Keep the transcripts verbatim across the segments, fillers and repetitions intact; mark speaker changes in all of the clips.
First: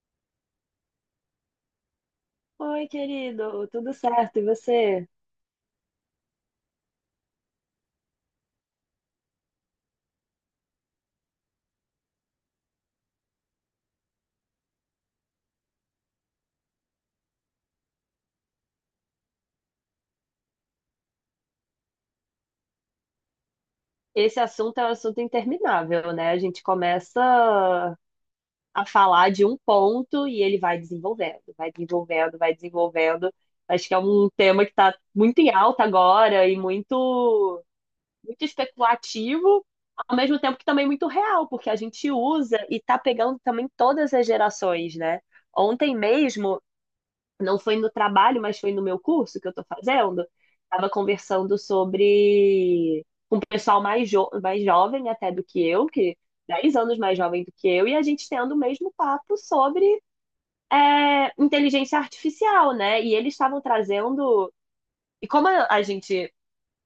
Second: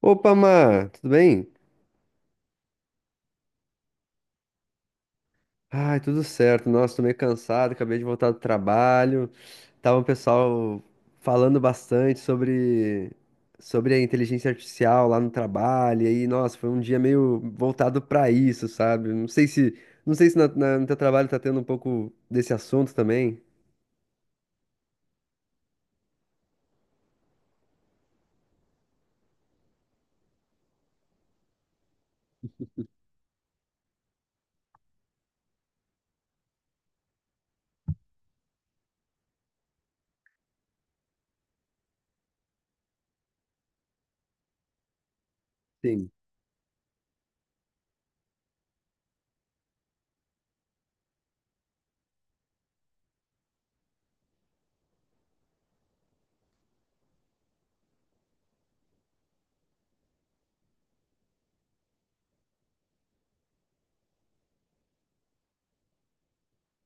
Speaker 1: Opa, Mar, tudo bem?
Speaker 2: Oi, querido, tudo certo? E você?
Speaker 1: Ai, tudo certo. Nossa, tô meio cansado, acabei de voltar do trabalho. Tava o pessoal falando bastante sobre, sobre a inteligência artificial lá no trabalho. E aí, nossa, foi um dia meio voltado pra isso, sabe? Não sei se, não sei se na- na- no teu trabalho tá tendo um pouco desse assunto também.
Speaker 2: Esse assunto é um assunto interminável, né? A gente começa a falar de um ponto e ele vai desenvolvendo, vai desenvolvendo, vai desenvolvendo. Acho que é um tema que está muito em alta agora e muito, muito especulativo, ao mesmo tempo que também muito real, porque a gente usa e está pegando também todas as gerações, né? Ontem
Speaker 1: Sim.
Speaker 2: mesmo não foi no trabalho, mas foi no meu curso que eu estou fazendo, estava conversando sobre um pessoal mais, jo mais jovem até do que eu, que dez anos mais jovem do que eu, e a gente tendo o mesmo papo sobre é, inteligência artificial, né? E eles estavam trazendo. E como a a gente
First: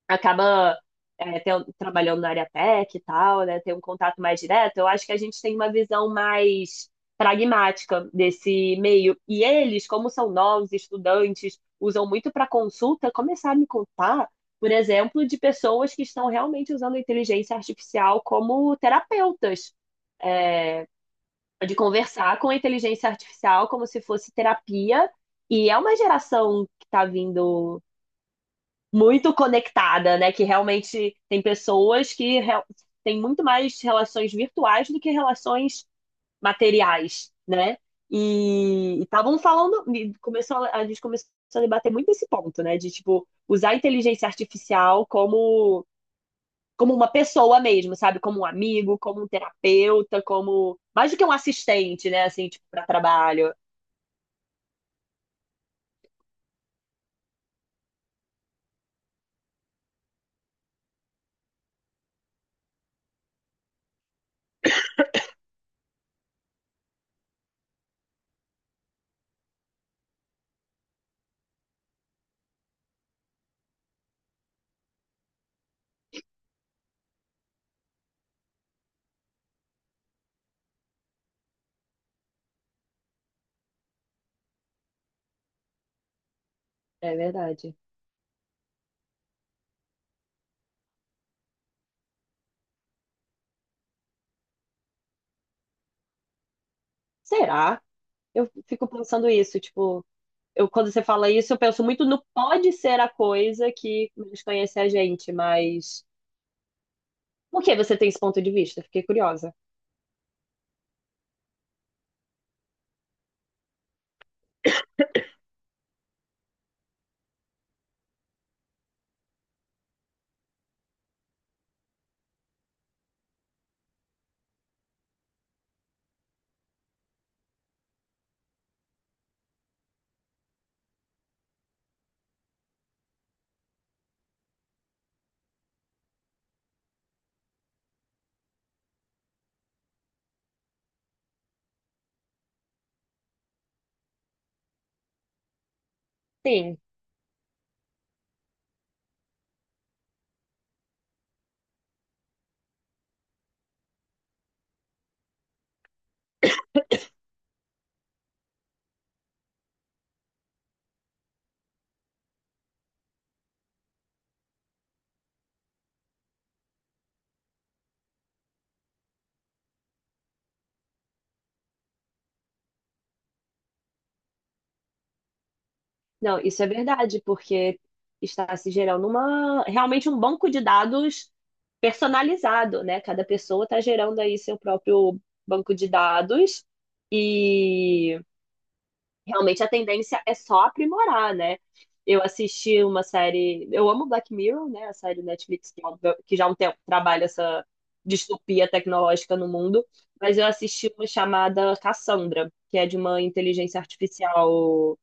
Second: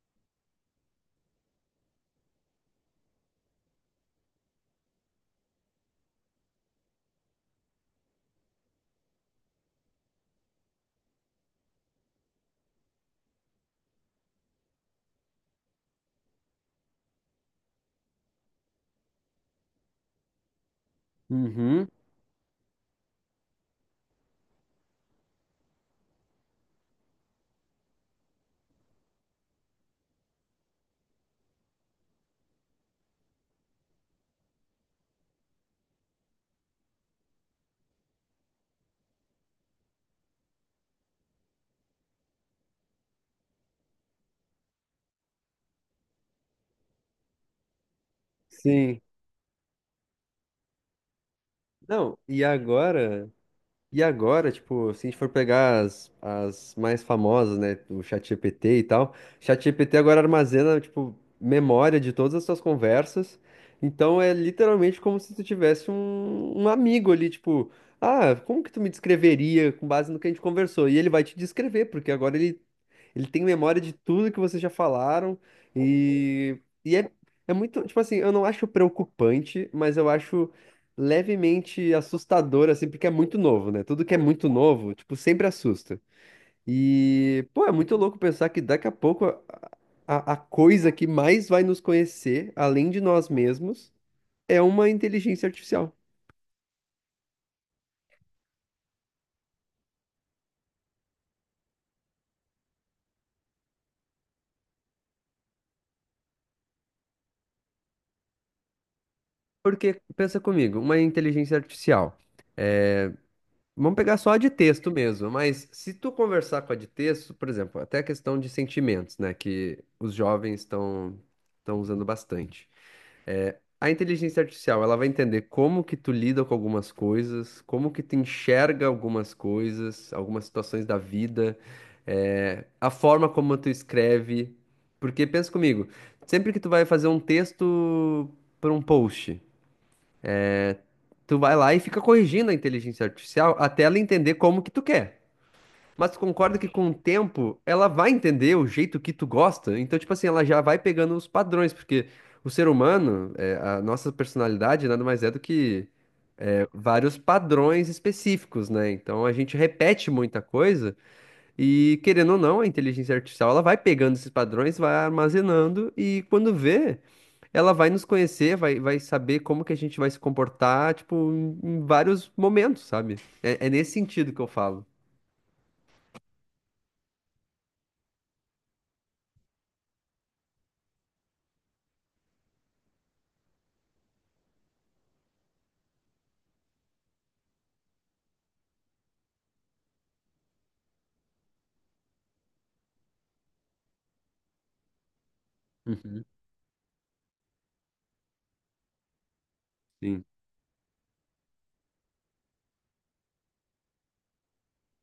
Speaker 2: acaba é, ten- trabalhando na área tech e tal, né? Tem um contato mais direto. Eu acho que a gente tem uma visão mais pragmática desse meio. E eles, como são novos estudantes, usam muito para consulta, começar a me contar, por exemplo, de pessoas que estão realmente usando a inteligência artificial como terapeutas. É, de
Speaker 1: Uhum.
Speaker 2: conversar com a inteligência artificial como se fosse terapia. E é uma geração que está vindo muito conectada, né? Que realmente tem pessoas que re- têm muito mais relações virtuais do que relações materiais, né? E estavam falando, e começou, a a gente começou a debater muito esse ponto, né? De tipo usar a inteligência artificial como como uma pessoa mesmo, sabe? Como um amigo,
Speaker 1: Sim.
Speaker 2: como um terapeuta, como mais do que um assistente,
Speaker 1: Não,
Speaker 2: né?
Speaker 1: e
Speaker 2: Assim, tipo, para
Speaker 1: agora?
Speaker 2: trabalho.
Speaker 1: E agora, tipo, se a gente for pegar as, as mais famosas, né, do ChatGPT e tal, ChatGPT agora armazena, tipo, memória de todas as suas conversas. Então é literalmente como se tu tivesse um, um amigo ali, tipo, ah, como que tu me descreveria com base no que a gente conversou? E ele vai te descrever, porque agora ele, ele tem memória de tudo que vocês já falaram e, e é, é muito, tipo assim, eu não acho preocupante, mas eu acho levemente assustador, assim, porque é muito novo, né? Tudo que é muito novo, tipo, sempre assusta.
Speaker 2: É
Speaker 1: E, pô, é
Speaker 2: verdade.
Speaker 1: muito louco pensar que daqui a pouco a, a- a coisa que mais vai nos conhecer, além de nós mesmos, é uma inteligência artificial.
Speaker 2: Será? Eu fico pensando isso, tipo eu, quando você fala isso, eu penso muito no pode ser a coisa que desconhece a gente, mas por que você tem esse ponto de vista? Fiquei curiosa.
Speaker 1: Porque, pensa comigo, uma inteligência artificial. é, Vamos pegar só a de texto mesmo, mas se tu conversar com a de texto, por exemplo, até a questão de sentimentos, né, que os jovens estão estão usando bastante. A inteligência artificial, ela vai entender como que tu lida com algumas coisas, como que tu enxerga algumas coisas, algumas situações da vida, eh, a forma como tu escreve. Porque pensa comigo, sempre que tu vai fazer um texto para um post, tu vai lá e fica corrigindo a inteligência artificial até ela entender como que tu quer. Mas tu concorda que
Speaker 2: Sim,
Speaker 1: com o tempo ela vai entender o jeito que tu gosta? Então, tipo assim, ela já vai pegando os padrões, porque o ser humano, é, a nossa personalidade nada mais é do que é, vários padrões específicos, né? Então a gente repete muita coisa e, querendo ou não, a inteligência artificial ela vai pegando esses padrões, vai armazenando e quando vê, ela vai nos conhecer, vai, vai saber como que a gente vai se comportar, tipo, em, em vários momentos, sabe? É, é nesse sentido que eu falo.
Speaker 2: não, isso é verdade, porque está se gerando uma realmente um banco de dados personalizado, né? Cada pessoa está gerando aí seu próprio banco de dados e realmente a tendência é só aprimorar, né? Eu assisti uma série, eu amo Black Mirror, né? A série Netflix que é um,
Speaker 1: Uhum.
Speaker 2: que já há um tempo trabalha essa distopia tecnológica no mundo,
Speaker 1: Sim.
Speaker 2: mas eu assisti uma chamada Cassandra, que é de uma inteligência artificial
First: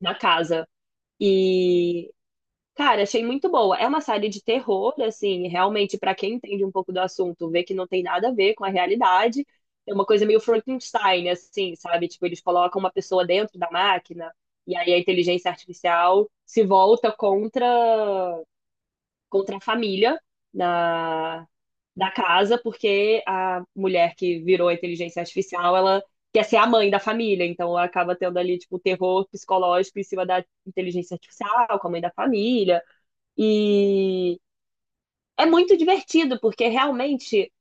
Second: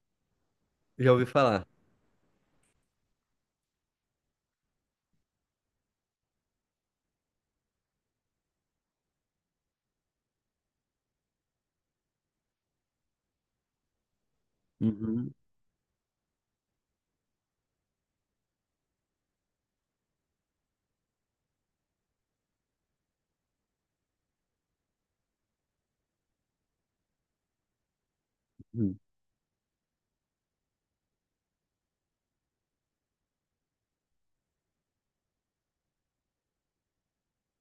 Speaker 2: na casa.
Speaker 1: Já ouvi falar.
Speaker 2: E, cara, achei muito boa. É uma série de terror, assim, realmente, pra quem entende um pouco do assunto, vê que não tem nada a ver com a realidade. É uma coisa meio Frankenstein, assim, sabe? Tipo, eles colocam uma pessoa dentro da máquina e aí a
Speaker 1: Uhum,
Speaker 2: inteligência artificial se volta contra, contra a família na, da casa, porque a mulher que virou a inteligência artificial, ela quer ser a mãe da família, então acaba tendo ali, tipo,
Speaker 1: uhum,
Speaker 2: terror psicológico em cima da inteligência artificial, com a mãe da família. E é muito divertido, porque realmente,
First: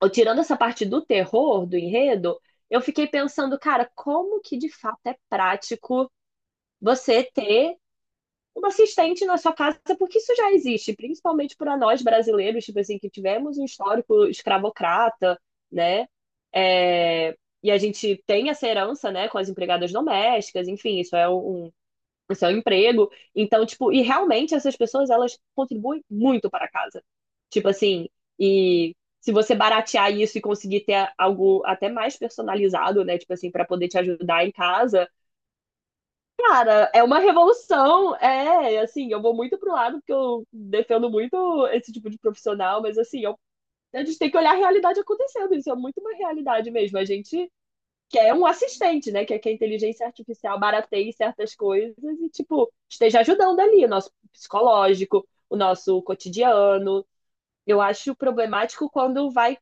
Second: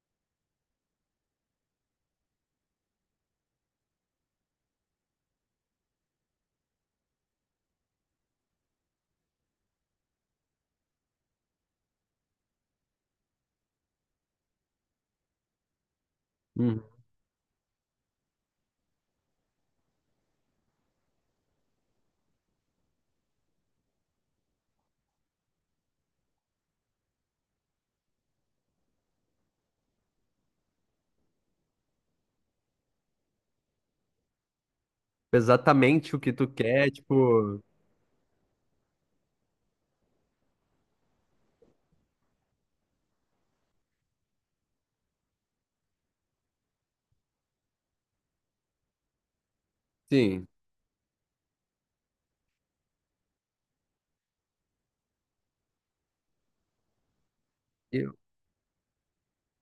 Speaker 2: ó, tirando essa parte do terror, do enredo, eu fiquei pensando, cara, como que de fato é prático você ter uma assistente na sua casa, porque isso já existe, principalmente para nós brasileiros, tipo assim, que tivemos um histórico escravocrata, né?
Speaker 1: uhum.
Speaker 2: É, E a gente tem essa herança, né, com as empregadas domésticas, enfim, isso é um o seu emprego. Então, tipo, e realmente essas pessoas, elas contribuem muito para a casa. Tipo assim, e se você baratear isso e conseguir ter algo até mais personalizado, né, tipo assim, para poder te ajudar em casa,
Speaker 1: Exatamente o que tu quer,
Speaker 2: cara, é uma
Speaker 1: tipo.
Speaker 2: revolução. É, assim, eu vou muito pro lado porque eu defendo muito esse tipo de profissional, mas assim, eu a gente tem que olhar a realidade acontecendo, isso é muito uma realidade mesmo. A gente que é um assistente, né? Que é que a inteligência
Speaker 1: Sim.
Speaker 2: artificial barateie certas coisas e, tipo, esteja ajudando ali o nosso psicológico, o nosso cotidiano. Eu acho
Speaker 1: eu-
Speaker 2: problemático quando vai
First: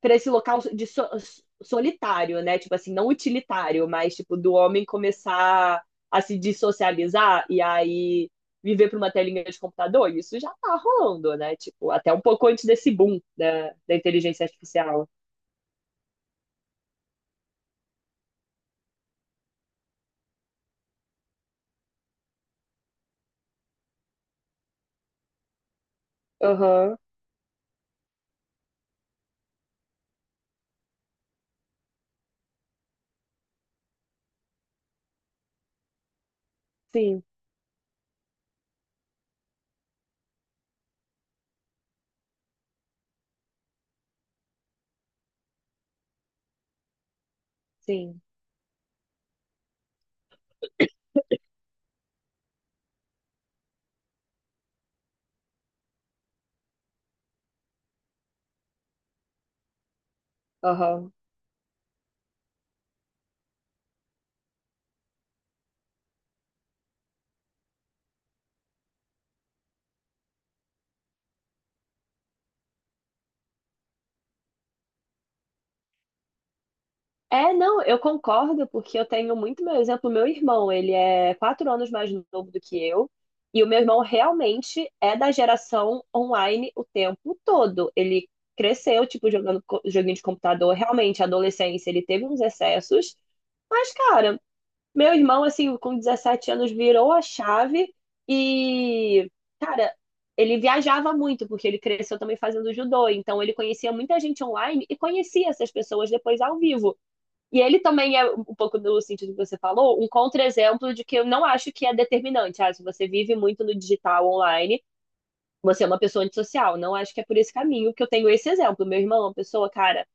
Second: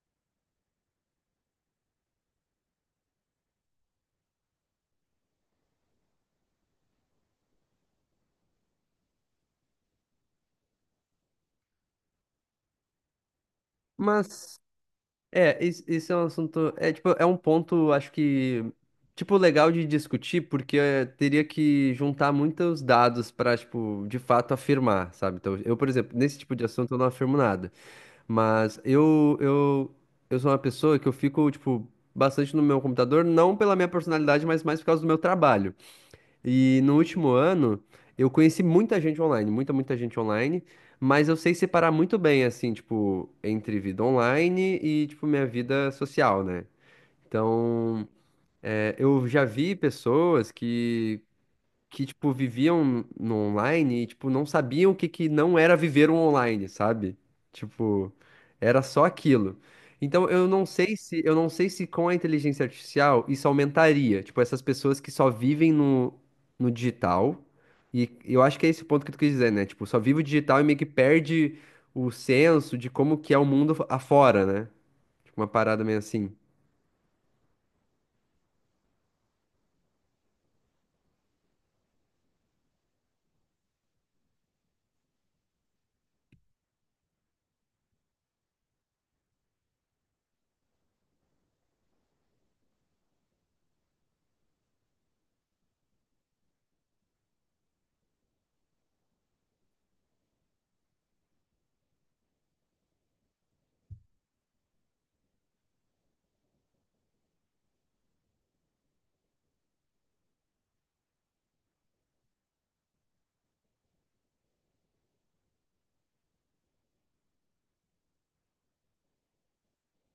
Speaker 2: para esse local de so- solitário, né? Tipo assim, não utilitário, mas tipo do homem começar a se dissocializar e aí viver para uma telinha de computador. Isso já tá rolando, né? Tipo, até um pouco antes desse boom da, da inteligência
Speaker 1: Mas.
Speaker 2: artificial.
Speaker 1: É, isso esse é um assunto. É, tipo, é um ponto, acho que. Tipo, legal de discutir, porque eh, teria que juntar muitos dados para, tipo, de fato afirmar, sabe? Então, eu, por exemplo, nesse tipo de assunto
Speaker 2: Aham,
Speaker 1: eu não afirmo nada, mas eu, eu, eu sou uma pessoa que eu fico, tipo, bastante no meu computador, não pela minha personalidade, mas mais por causa do meu trabalho. E no
Speaker 2: sim,
Speaker 1: último ano, eu conheci muita gente online, muita, muita gente online, mas eu sei separar muito bem, assim, tipo, entre vida online e, tipo, minha vida social, né? Então,
Speaker 2: sim.
Speaker 1: é, eu já vi pessoas que que, tipo, viviam no online e, tipo, não sabiam o que que não era viver o online, sabe? Tipo, era só aquilo. Então, eu não sei
Speaker 2: Aham.
Speaker 1: se, eu não sei se com a inteligência artificial isso aumentaria, tipo, essas pessoas que só vivem no, no digital. E eu acho que é esse o ponto que tu quis dizer, né? Tipo, só vive o digital e meio que perde o senso de como que é o mundo afora, né? Tipo, uma parada meio assim.
Speaker 2: É, não, eu concordo, porque eu tenho muito meu exemplo. Meu irmão, ele é quatro anos mais novo do que eu, e o meu irmão realmente é da geração online o tempo todo. Ele cresceu, tipo, jogando co- joguinho de computador, realmente, a adolescência, ele teve uns excessos, mas, cara, meu irmão, assim, com 17 anos, virou a chave e, cara, ele viajava muito, porque ele cresceu também fazendo judô, então ele conhecia muita gente online e conhecia essas pessoas depois ao vivo. E ele também é um pouco no sentido que você falou, um contra-exemplo de que eu não acho que é determinante. Ah, se você vive muito no digital online, você é uma pessoa antissocial. Não acho que é por esse caminho que eu tenho esse exemplo. Meu irmão é uma pessoa, cara,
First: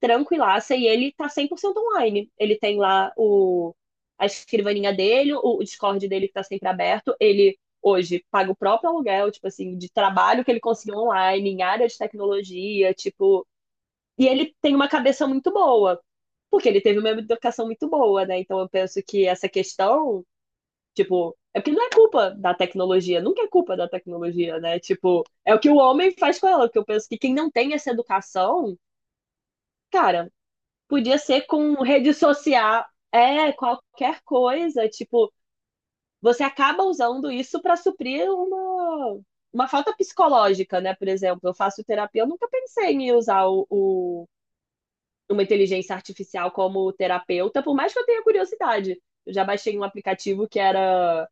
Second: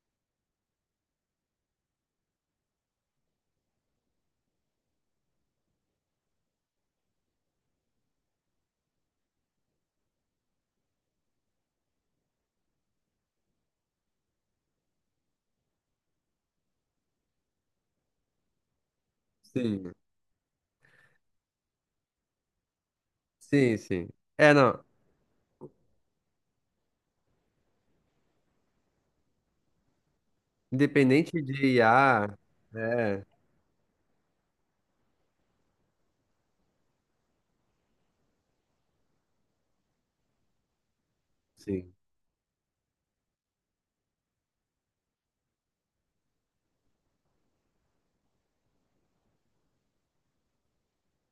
Speaker 2: tranquilaça e ele tá cem por cento online. Ele tem lá o, a escrivaninha dele, o, o Discord dele que tá sempre aberto. Ele hoje paga o próprio aluguel, tipo assim, de trabalho que ele conseguiu online, em área de tecnologia, tipo. E ele tem uma cabeça muito boa. Porque ele teve uma educação muito boa, né? Então eu penso que essa
Speaker 1: Sim,
Speaker 2: questão, tipo, é porque não é culpa da tecnologia, nunca é culpa
Speaker 1: sim,
Speaker 2: da
Speaker 1: sim. É,
Speaker 2: tecnologia, né?
Speaker 1: não.
Speaker 2: Tipo, é o que o homem faz com ela, que eu penso que quem não tem essa educação, cara, podia
Speaker 1: Independente
Speaker 2: ser
Speaker 1: de
Speaker 2: com rede
Speaker 1: I A,
Speaker 2: social,
Speaker 1: é.
Speaker 2: é, qualquer coisa, tipo, você acaba usando isso para suprir uma uma falta psicológica, né? Por exemplo, eu faço
Speaker 1: Sim.
Speaker 2: terapia, eu nunca pensei em usar o, o numa inteligência artificial como terapeuta, por mais que eu tenha curiosidade. Eu já baixei um aplicativo que era.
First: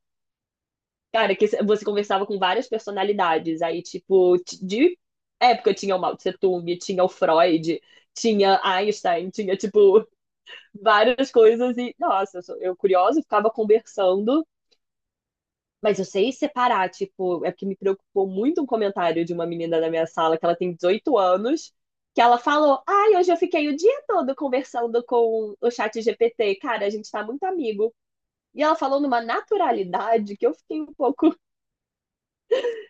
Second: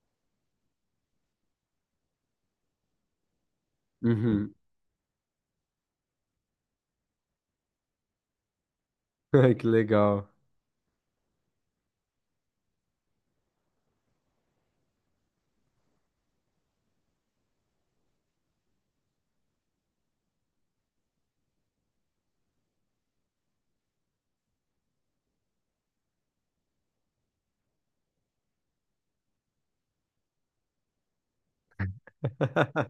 Speaker 2: Cara, que você conversava com várias personalidades. Aí, tipo,
Speaker 1: Uhum.
Speaker 2: de época tinha o Mao Tse Tung, tinha o Freud, tinha Einstein,
Speaker 1: Ai,
Speaker 2: tinha,
Speaker 1: que
Speaker 2: tipo,
Speaker 1: legal.
Speaker 2: várias coisas. E, nossa, eu, sou, eu curiosa, ficava conversando, mas eu sei separar, tipo, é porque me preocupou muito um comentário de uma menina da minha sala, que ela tem dezoito anos, que ela falou: Ai, hoje eu fiquei o dia todo conversando com o chat G P T, cara, a gente tá muito amigo. E ela falou numa naturalidade que eu fiquei um pouco.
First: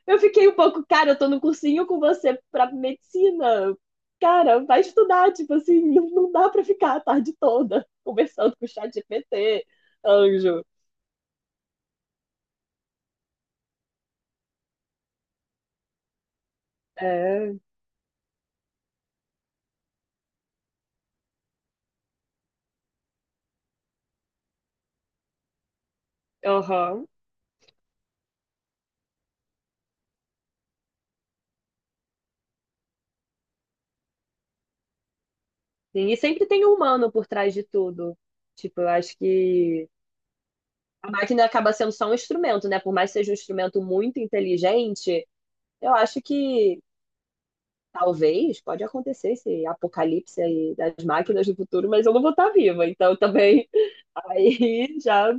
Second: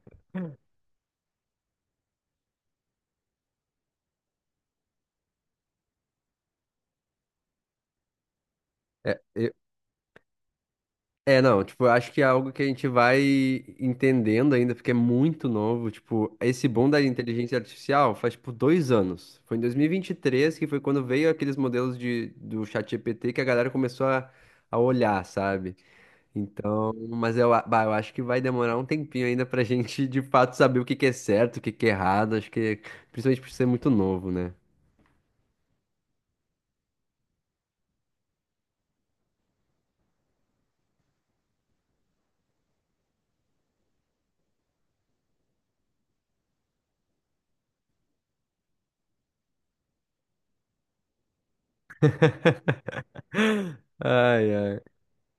Speaker 2: Eu fiquei um pouco, cara, eu tô no cursinho com você pra medicina. Cara, vai estudar, tipo assim, não não dá pra ficar a tarde toda conversando com o chat
Speaker 1: É, eu-
Speaker 2: G P T, anjo.
Speaker 1: é, não, tipo, eu acho que é algo que a gente vai entendendo ainda, porque é muito novo. Tipo, esse boom da
Speaker 2: É,
Speaker 1: inteligência artificial faz, tipo, dois anos. Foi em dois mil e e vinte e três que foi quando veio aqueles modelos de, do ChatGPT que a galera começou a, a olhar, sabe? Então,
Speaker 2: aham.
Speaker 1: mas eu, a- bah, eu acho que vai demorar um tempinho ainda pra gente, de fato, saber o que que é certo, o que que é errado. Acho que, principalmente por ser muito novo, né?
Speaker 2: Sim, e sempre tem um humano por trás de tudo. Tipo, eu acho que a máquina acaba sendo só um instrumento, né? Por mais que seja um instrumento muito inteligente, eu acho que talvez pode acontecer esse apocalipse aí das máquinas no futuro, mas eu não vou estar viva, então também
Speaker 1: Ai, ai.
Speaker 2: aí já,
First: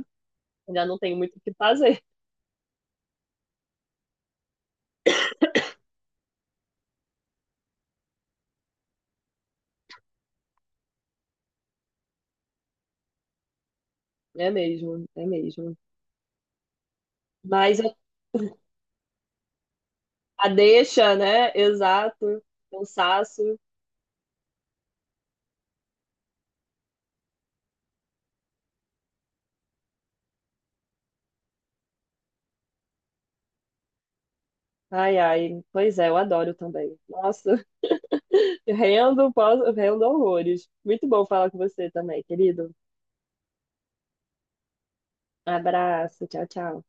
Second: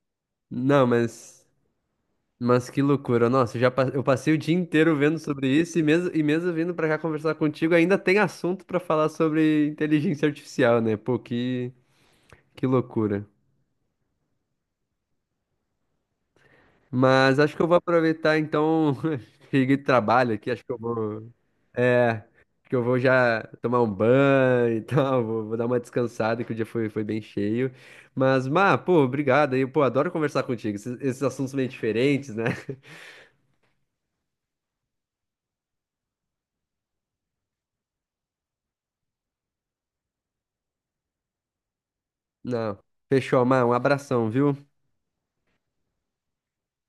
Speaker 2: já
Speaker 1: Não,
Speaker 2: não tenho muito o
Speaker 1: mas.
Speaker 2: que fazer.
Speaker 1: Mas que loucura. Nossa, eu já pa- eu passei o dia inteiro vendo sobre isso e mesmo, e mesmo vindo pra cá conversar contigo, ainda tem assunto pra falar sobre inteligência artificial, né? Pô, que, que loucura.
Speaker 2: É mesmo, é mesmo.
Speaker 1: Mas acho que eu vou
Speaker 2: Mas
Speaker 1: aproveitar então, cheguei de trabalho
Speaker 2: a
Speaker 1: aqui, acho que eu
Speaker 2: deixa,
Speaker 1: vou,
Speaker 2: né?
Speaker 1: é,
Speaker 2: Exato.
Speaker 1: acho que eu vou já
Speaker 2: Cansaço.
Speaker 1: tomar um banho e tal, vou, vou dar uma descansada que o dia foi, foi bem cheio. Mas, Má, pô, obrigado aí, pô, adoro conversar contigo, esses, esses assuntos meio diferentes, né?
Speaker 2: Ai, ai. Pois é, eu adoro também. Nossa. Rendo, posso, rendo horrores. Muito bom falar com você também, querido.
Speaker 1: Não, fechou, Má, um abração, viu?
Speaker 2: Abraço, tchau, tchau.